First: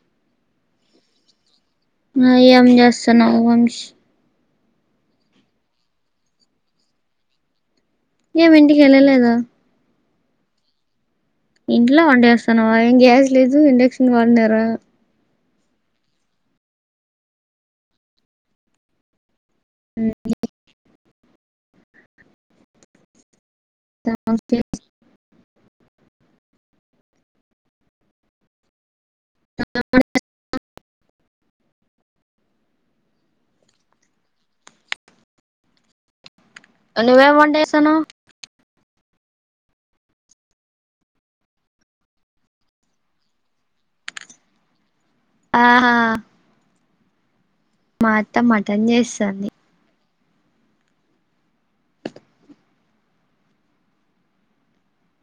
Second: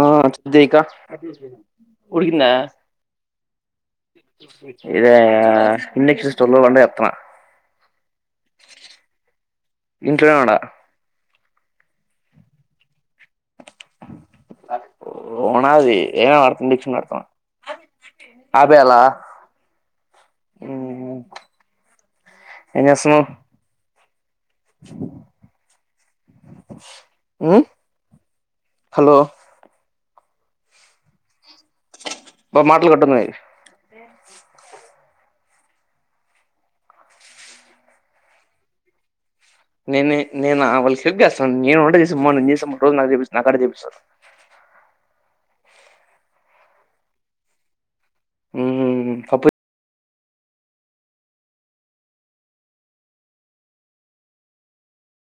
ఆ సెండ్ చే కా ఆ ఏం చేస్తున్నావ్ వంశ్ యా ఇండక్షన్ స్టవ్ లో వంట చెత్తనా ఏం ఇంటికి వెళ్ళలేదా ఇంట్లో నే ఉండా ఇంట్లో వంట చేస్తానవా ఏం గ్యాస్ లేదు ఇండక్షన్ వాడినార ఉనాది ఏ అత డీక్షన్ అడుతున్నా ఆపేయాల మ్ ఎం చేస్తున్నావ్ మ్ హలో బ మాటలు కట్టున్నాయ్ నువ్వేం వంట ఎస్తున్నావ్ నేనే నేనా వాళ్ళకి సెట్ చేస్తాన నేను వంట చేసా మా రోజు నేను పోను నేన్ వంట చేస్తే నాకాడే చూపిస్తారు ఆహా మా అత్త మటన్ ఉమ్ పప్పు చేస్తాంది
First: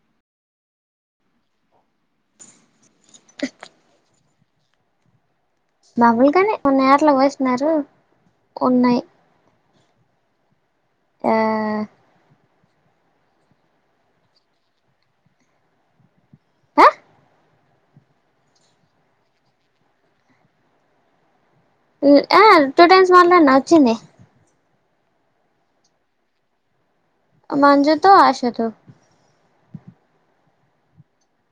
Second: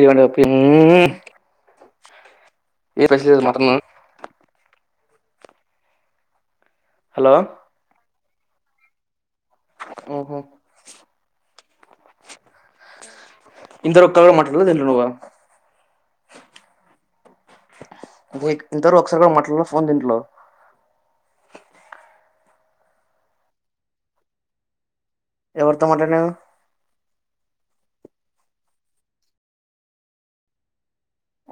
ఊ మ్ ఈరోజు మటన్ మాములు గానే కొన్ని యాట్లు హలో కోసినారు ఉన్నాయి ఉమ్ హు ఆ ఇంతవరకు ఒక్కగా మటన్ తింటున్నావు నువ్వు ఆ లైక్ ఇంత వరకు ఒకసారిగా మాట్లాడ్లా ఫోన్ దీంట్లో ఆ టూ టైమ్స్ మాట్లాడిన వచ్చింది ఎవరితో మాట్లాడినవ్ మంజు తో ఆశ తో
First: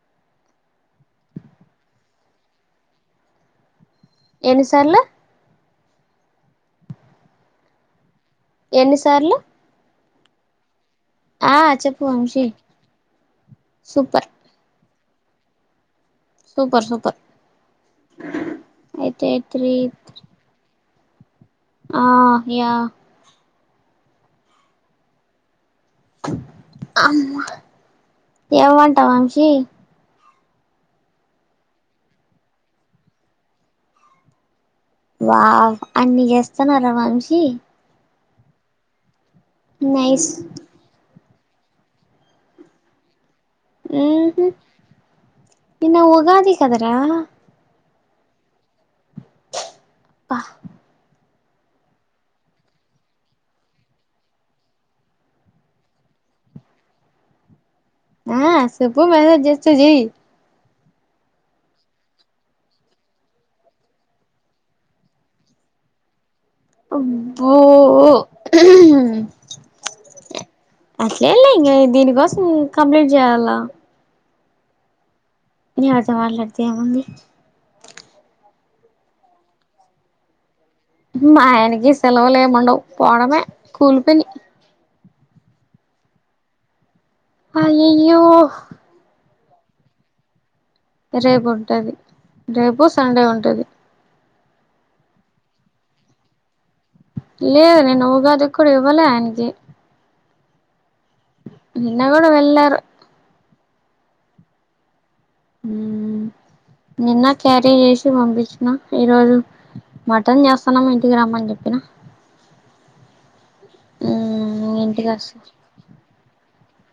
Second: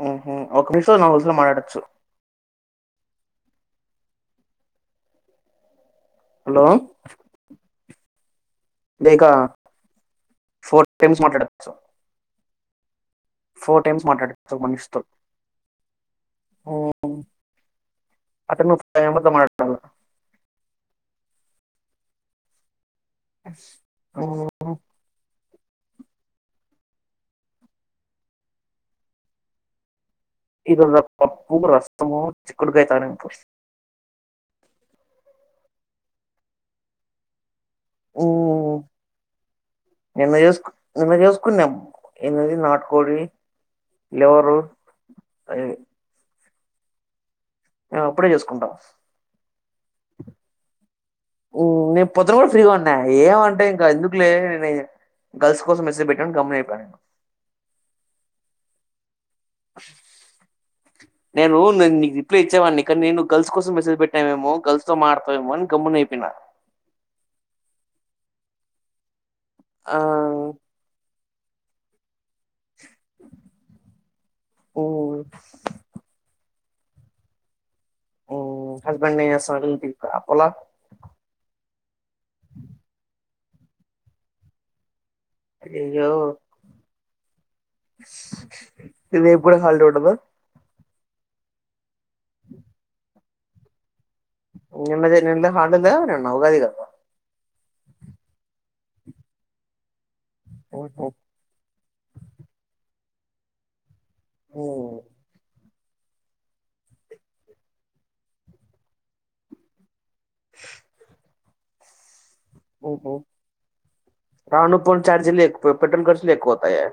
ఉమ్ హు ఒక నిమిష నాలుగు రోజులు మాట్లాడొచ్చు ఏన్ని సార్లు హలో ఎన్ని ఇక సార్లు ఫోర్ టైమ్స్ మాట్లాడచ్చు చెప్పు వంశీ ఫోర్ టైమ్స్ సూపర్ మాట్లాడచ్చు ఒక మనిషితో మ్ ఆ సూపర్ సూపర్ అతను ఒక ఫైవ్ మెంబెర్స్ తో అయితే మాట్లా త్రీ ఆ యా మ్ మ్ అమ్మ ఏమ్ వంట వంశీ ఈ రోజా పప్పు రసము చిక్కుడుగాయ తాలింపు వావ్ అన్ని జేస్తున్నర వంశీ ఊఁ నైస్ ఎన్నిజేసుకొ ఎన్నిజేస్ కున్నం ఏందదీ నాట్ కోడీ ఊహు అవి. నిన్న ఉగాది కదరా మేం అప్పుడే చేసుకుంటాం అబ్బా ఊఁ నేన్ పొద్దున గుడ ఫ్రీగా ఉన్నా ఏమంటే ఇంక ఎందుకు లే అనీ గర్ల్స్ కోసం మెసేజ్ బెట్టావ్ గోమ్మునైపోయా నేను ఆ సుప్పు మెసేజ్ జేస్తె జై [unintelligible] నేనూ నెన్ నీకు రిప్లై ఇచ్చేవాడ్ని కని నేను గర్ల్స్ కోసం మెసేజ్ పెట్టావేమో గర్ల్స్ తో మాట్లాడతావేమో అని గమ్మున అయిపొయిన అబ్బో! ఆ ఏంలే ఇంగ దీనికోసం కంప్లీట్ చేయాలా? ఓయ్! తేముంది ఓ హస్బెండ్ ఏం చేస్తాడు డ్యూటీకి అపోల మా ఆయనకి సెలవులేముండవ్. పోవడమె కూలిపని. అయ్యయ్యో అయ్యయ్యో వోడ హాల్డే ఉండదా? రేపు ఉంటది. రేపు, సండే ఉంటది. నిన్న జా నిన్న హాల్డేనా నిన్న ఉగాది గదా? లేదు నిన్న ఉగాదికూడా ఇవ్వలే ఆయనకి. ఓహో నిన్నగుడా వెళ్లారు. ఓ ఉహ్ నిన్న క్యారీజ్ చేసి పంపించిన. ఈరోజు మటన్ జేస్తున్నాము. ఇంటికి రమ్మని జెప్పిన. ఓహో రాను పోను ఇంటికి చార్జీలు వస్త ఎక్కువే. పెట్రోల్ ఖర్చులే ఎక్కువవుతాయే?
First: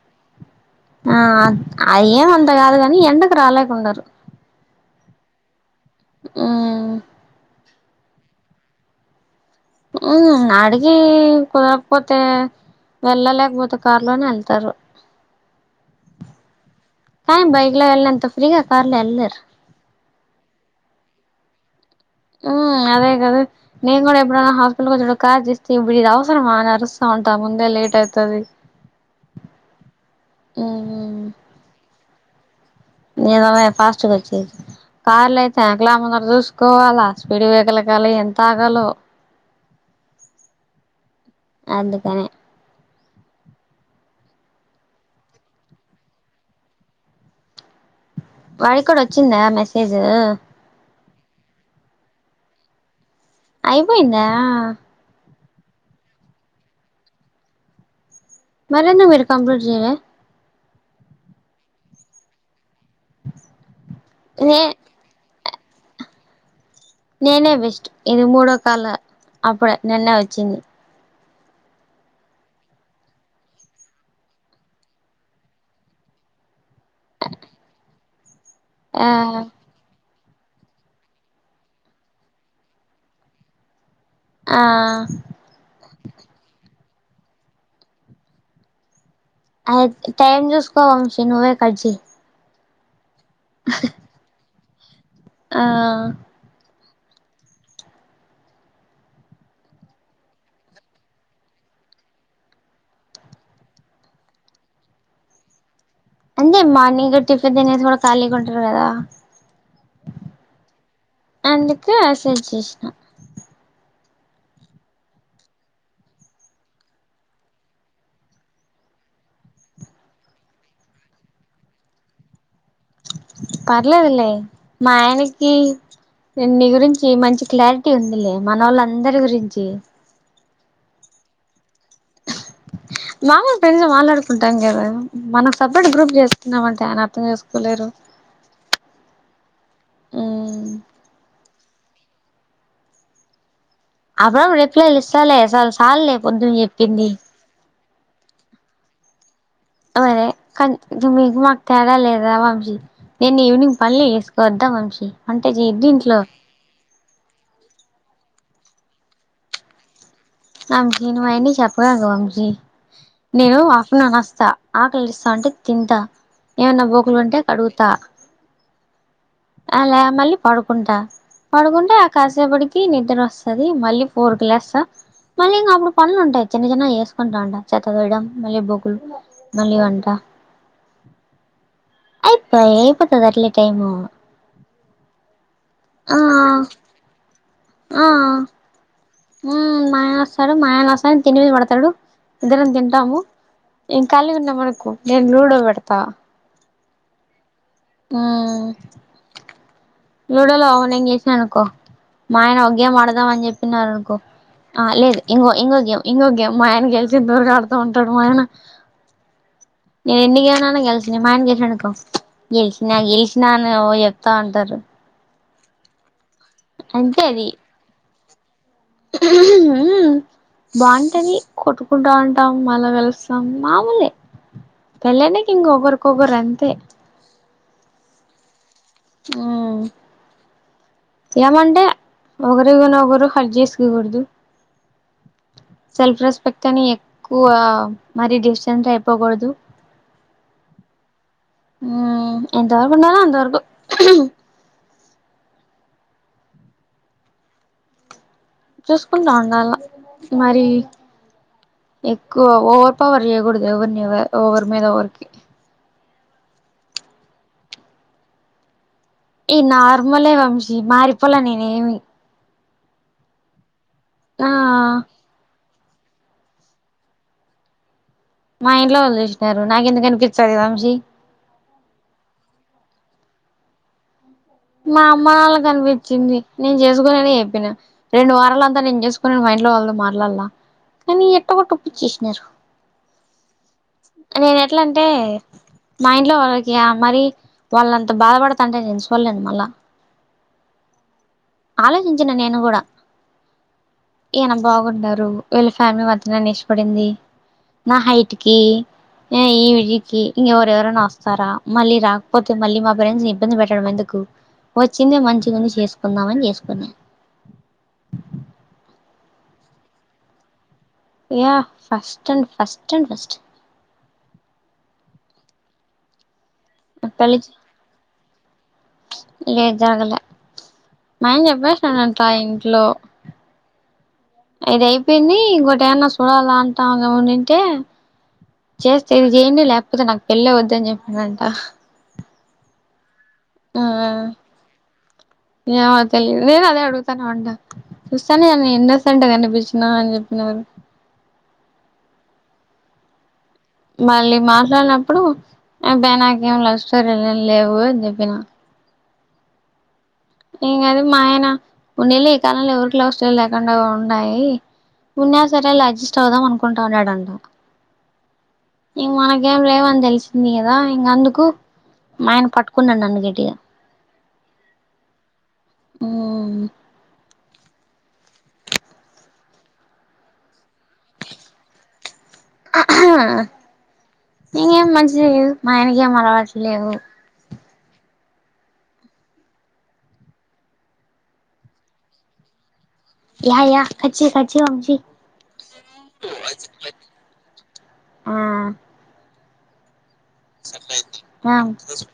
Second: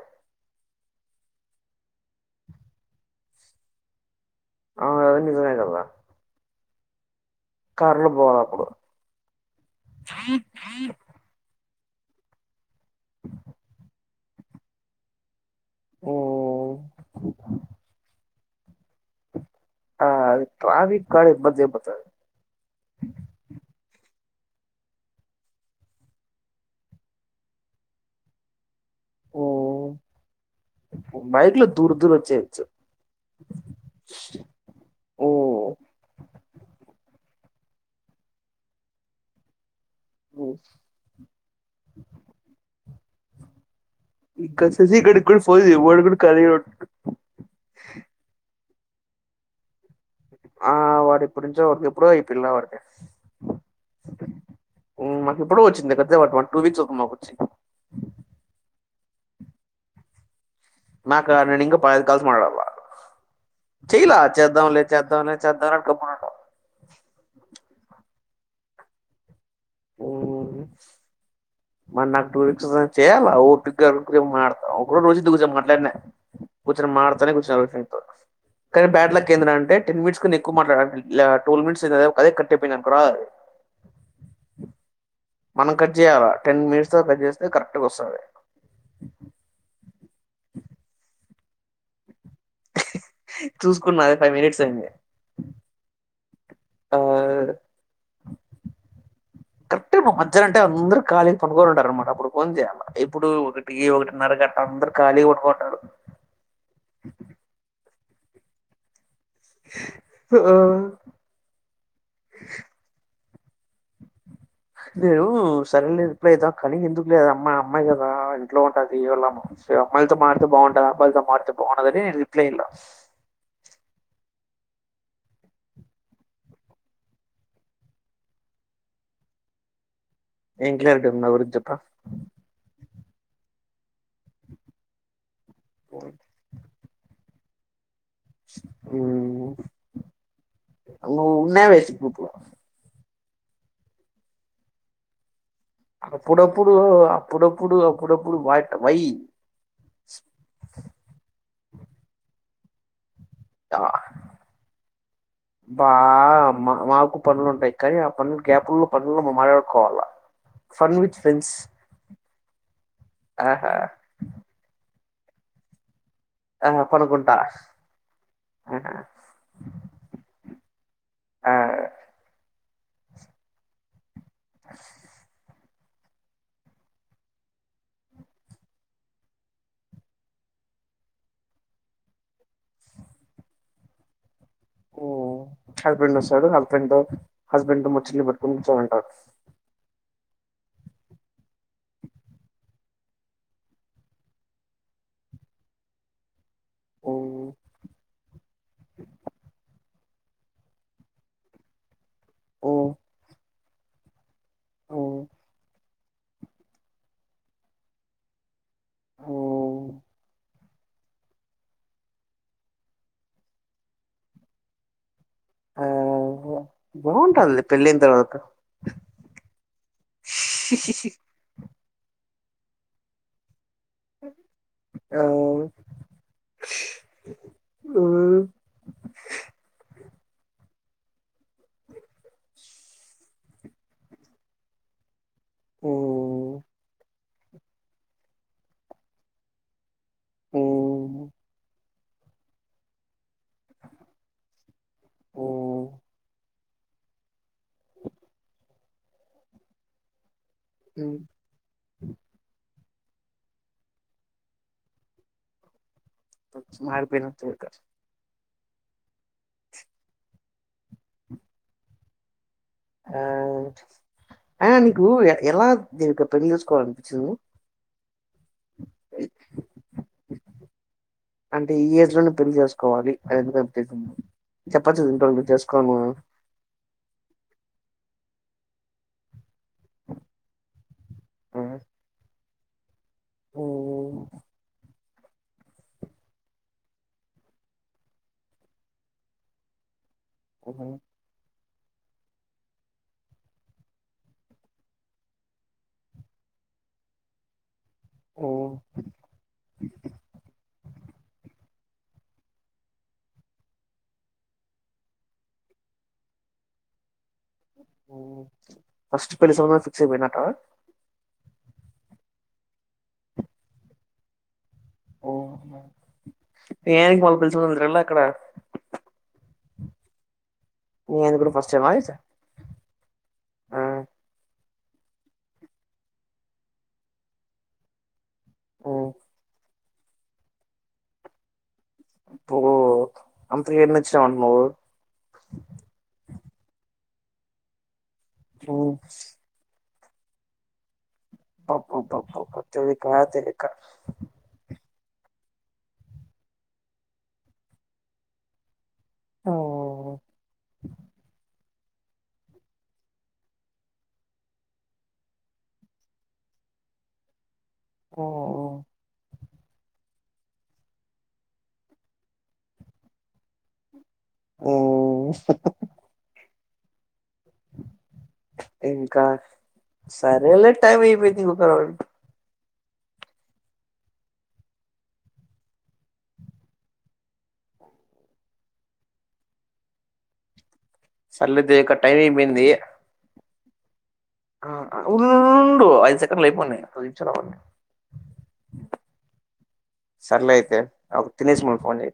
ఆ అది ఏమంత గాదు గనీ ఎండకు రాలేకుండరు. ఆ అది నిజమే కదా? ఉమ్ కర్రె పోలప్పుడు ఊ, అడిగీ కుదరకపోతే, వెళ్ళలేకపోతే కార్ లోనే ఎత్తారు ఉమ్ ఆ కానీ బైక్ లొ వెళ్నంత ఫ్రీగ ఆ ట్రాఫిక్కాడ ఇబ్బంది అయిపోతాది ఊ అదేగాదు. నేను గుడ ఏప్ ఆ హాస్పిటల్కి వచ్చేటప్పుడు కార్ దిస్తే ఇది అవసరమా అని అరుస్తా ఉంటా ముందే లేట్ అయితది. ఓ బైక్ లో దూర్ దూర్ ఒచ్చేది ఈయనపోయ్ ఫాస్ట్గ ఒచ్చేది. కార్లు అయితే ఉమ్ ఎనకల ముందర జూసుకోవాలా. స్పీడ్ బేకరల్ కాల ఎంత ఆగాలో ఓఫ్ అందుకని ఇంక శశీగ్గాడి కూడా ఫోన్ జెయ్ వాడు గుడ కాళీగానే ఉన్ వాడిక్కూడ ఒచ్చిందా మెసేజూ? ఇప్పుడ్ నుంచో ఎప్పుడో అయిపిల్ల వాడికి అయిపోయిందా ఎప్పుడు వచ్చింది పెద్దే [unintelligible] టూ వక్స్ అవుతుంది మాకు వచ్చి మరి ఎందు మీరు కంప్లైట్ చేయలే నాక నేను ఇంకా పదైదు కల్సు మాట్లాడళ్ల చెయలా నే చేద్దాంలే చేద్దాంలే చేద్దాంలే అని గమ్మున ఉండా నేనే బెస్ట్ ఇది మూడో కాల అప్పుడే నిన్నే వచ్చింది మరి నాకు టూ చేయాల ఓపిగ్గా ఆడుకునైనా మాట్లాడతా ఒక రోజు రోజిత్ తో కూర్చొని మాట్లాడినా కూర్చొని మాటాడతానే కూర్చొల్ల మీ ఫ్రెండ్తో కానీ ఆ బ్యాట్ ఏ అంటే టెన్ మినిట్స్ కానీ ఎక్కువ మాట్లాడానికిలా ట్వెల్వ్ మినిట్స్ అయితే అదే కట్ అయిపిన్ అనుకోరా ఆ మనం కట్ చేయాల టెన్ మినిట్స్ తర్వాత కట్ చేస్తే కరెక్ట్గా వస్తాది అ టైమ్ చూసుకో వంశీ నువ్వే కట్ చెయ్ చూసుకున్నది ఫైవ్ మినిట్స్ అయింది ఆ ఆ కరెక్ట్గా నువ్ మధహ్యన అంటే అందరు కాళీగా పనుకో ఉంటారుారనమాట అప్పుడు ఫోన్ చేయాలా ఎప్పుడు ఒకటి ఒకటినారా అందరు కలీగ్ పడుకుంటారు. అంతే మార్నింగ్ టిఫిన్ తినేసి కూడా ఖాళీగా ఉంటారు కదా అందుకే ఆసేజేశ్న నేను సరేలే రిప్లే ఇద్దాం కనీ, ఎందుకులే అమ్మ అమ్మాయి కదా ఇంట్లో ఉంటది. వళ్ళమో సరే అమ్మాయిల్తో మాట్తే భావుంటాదా, అమ్బల్తో మాట్తే బాగుండాదని రిప్లై ఇయ్లా. పర్లేద్లే మాయనకి నేన్ నీ గురించి మంచి క్లారిటీ ఉందిలే. మనోళ్ళ అందరి గురించి. ఏం క్లారిటీ ఉంది నా గురించి చెప్రా మాముల్ ప్రెండ్స్ లా మాట్లాడుకుంటాం గాదా. మనం సప్రేట్ గ్రూప్ చేస్తున్నామంట కానా అర్థం చేసుకోలేరు. ఉమ్ మ్మ్ నువ్వునవే గ్రూప్ లో అప్పుడప్పుడు రిప్లైలిస్తలే స అప్పుడపుడు అప్పుడపుడు అప్పుడపుడు వాట్ వై మరే కనీ ఇప్డ్ మీకు మాక్ తేడాలేద వంశీ. నేను ఈవినింగ్ ఆ, పన్లే చేసుకోవద్దా వంశీ. వంట బా జేయోదీంట్లో. గ్యాపుల్లో, పనుల్లో మ మటడుకోవల్ల వంశీ నువ్వయాన్ని చెప్పగకు వంశీ నేను ఆహా! ఆఫ్నవర్ వస్తా ఆకలేస్తాంటే తింటా, ఆహా! ఏమన్నా పనుకుంటా. బోకులుంటే కడుగుతా. ఆహా! అలా మళ్ళీ పడుకుంటా. ఆ! పడుకుంటా ఆ కాసేపడికి నిద్రోస్తది మళ్ళీ ఫోర్గి లెస్త ఇంగ అప్పుడు పన్లు ఉంటాయి. చిన్న చిన్న చేసుకుంటా అంట. చెత్త వేయడం, మళ్ళీ బొకులు, మళ్ళీ వంట. అయిపై అయిపోతదట్ల టైము ఓ ఆ హస్బెండ్ వస్తాడు. హస్బెండ్తో హస్బెండ్తో ముచ్చిలు పేట్టుకుని కూచోనుంటారు. ఉమ్ మాయన వస్తాడు మాయన వస్తాని తినివి పడతాడు, ఇద్దరం తింటాము. ఏం కలివున్నా మనకో నేను లూడో పెడతా హ్మ్. ఉమ్ లూడోలో ఆ నేన్గెల్షిన అనుకో మా ఆయన ఒక్ హ్మ్. గేమ్ ఆడదాం అని చెప్పినారనుకో. ఆ లేదు హ్మ్. ఇంగో ఇంగో గేమ్, ఇంగో గేమ్, మా ఆయన గెలిసెందవరగా ఆడుతూ ఉంటాడు. మా ఆయన ఓ నే ఎన్నిగణ గెలిచిన, మా ఆయన గెలిసాడనుకో గెల్షిన, గెల్షిన అని ఓ చెప్తా ఉంటారు జూడ్. బావుంటద్లే పెళ్లయిన తర్వాత ఉమ్ బావుంటది. కొట్టుకుంటా ఉంటాం మల్ల కలుస్తాం. మామూలే ఆ! పెళ్లయినంగా ఇంగా ఒకరికొకరు అంతే ఆవు ఆ ఏమంటే ఒకరున ఒకరు హార్ట్ చేసుకోగూడదు. సెల్ఫ్ హ్మ్. రెస్పెక్ట్ అని ఎక్కువ. మరి డిస్టెన్స్ అయిపోగూడదు. అవును ఉమ్ ఎంతవరకు ఉండాల అంతవరకు ఓ చూసుకుంటా ఉండాల. మరి హ్మ్. ఎక్కువ ఓ పవర్ చేయగుడదు ఎవార్ని ఎవ ఒవరుమిధా ఓవరుకి వచ్చి మారీపోయిన తోడక ఈ నార్మలే వంశీ మారిపోల నేనే ఏమి ఆ ఆ అయిన నీకు ఏ ఎలా దేనుకో పెళ్లి చేసుకోవాలినిపించింది. మా ఇంట్లో వాళ్ళు చేస్నారు. నాకేందుకనిపింస్తది. వంశీ అంటే ఈ ఏజ్ లోనే పెళ్లి చేసుకోవాలి, అనేందూకానిపించింది. మా అమ్మ వాళ్ళకి అనిపించింది నేను చేసుకోనిని చెప్పినా రెండు వారాలంతా నేను చేసుకుని మైండ్ లో వాళ్ళదు మార్లాలా కానీ ఎట్టకొ ఉప్పుచ్చేసినారు నేను ఎట్లా అంటే అంటే మా ఇంట్లో వాళ్ళకి మరి వాళ్ళంత బాధపడుతంటే నేను పలేను మళ్ళ కోహ ఆలోచించిన నేను కూడా ఈయన బాగున్నారుారు వీళ్ళ ఫ్యామిలీ మధ్యనే న ఇష్టపడింది నా హైట్కి ఈడికి ఇ ఎవరైనా వస్తారా మళ్ళీ రాకపోతే మళ్ళీ మా ఫ్రెండ్స్ ని ఇబ్బంది పెట్టడం ఎందుకు వచ్చిందే మంచిగాని చేసుకుందామని చేసుకున్నా ఫస్ట్ పెళ్లి స ఫిక్స్ అయిపోయినాట yeah first and first and first ఓ ననికి మళ్ళ పెళ్ళి తెలుసుకుందలా అక్కడ లేదు జరగలే మీ మ ఆయన ఏం కూడా ఫస్ట్ టైమా అయితే చెప్పేసానంట ఇంట్లో ఇది అయిపోయింది ఇంకోటి ఏమన్నా చూడాలా అంటాముమంటే చేస్తే ఇది చేయండి లేకపోతే నాకు పెళ్ళి వద్ద్ద అని చెప్పానంట పో అకి ఆ ఎచ్చిన అంట మ ఏమో తెలిదు నేను అదే అడుగుతాను అంట చూస్తాను నేను ఇండోసెంంట కనిపించినా అని చెప్ప అన్నారుారు ప ప ప ప చోది కాతే మళ్ళీ మాట్లాడనప్పు ఇప్పుడు బయి నాకేం ల్స్తు లేవు అని చెప్పినా ఓ ఇంకాది మా ఆయన ఉండేళ్ి ఈ కాలంలో ఎవరికిలా స్టలు లేకుండా ఉన్నాయి ఉన్నా సరే అలా అడ్జిస్ట్ అవుదాం అనుకుంటా ఉన్నాడంట ఓఓ ఇంకేం లేవని తెలిసింది కదా ఇంక అందుకు ఆయన పట్టుకున్నాండి అందుగటిగా ఓ ఇంకా సరేల టైమ్ అయిపోయిక్క నకేం మంచి లేదు మా ఆయనక ఏం అలవాట్లు లేవు సల్లేదు ొక్క టైమింగ్ పోయింది య య ఆ ఉండు ఐదు సెకండ్లు అయిపోయి చదిించ రావండి ఆ సర్లే అయితే సర్దయింది తినేసి మనం ఫోన్ చేయి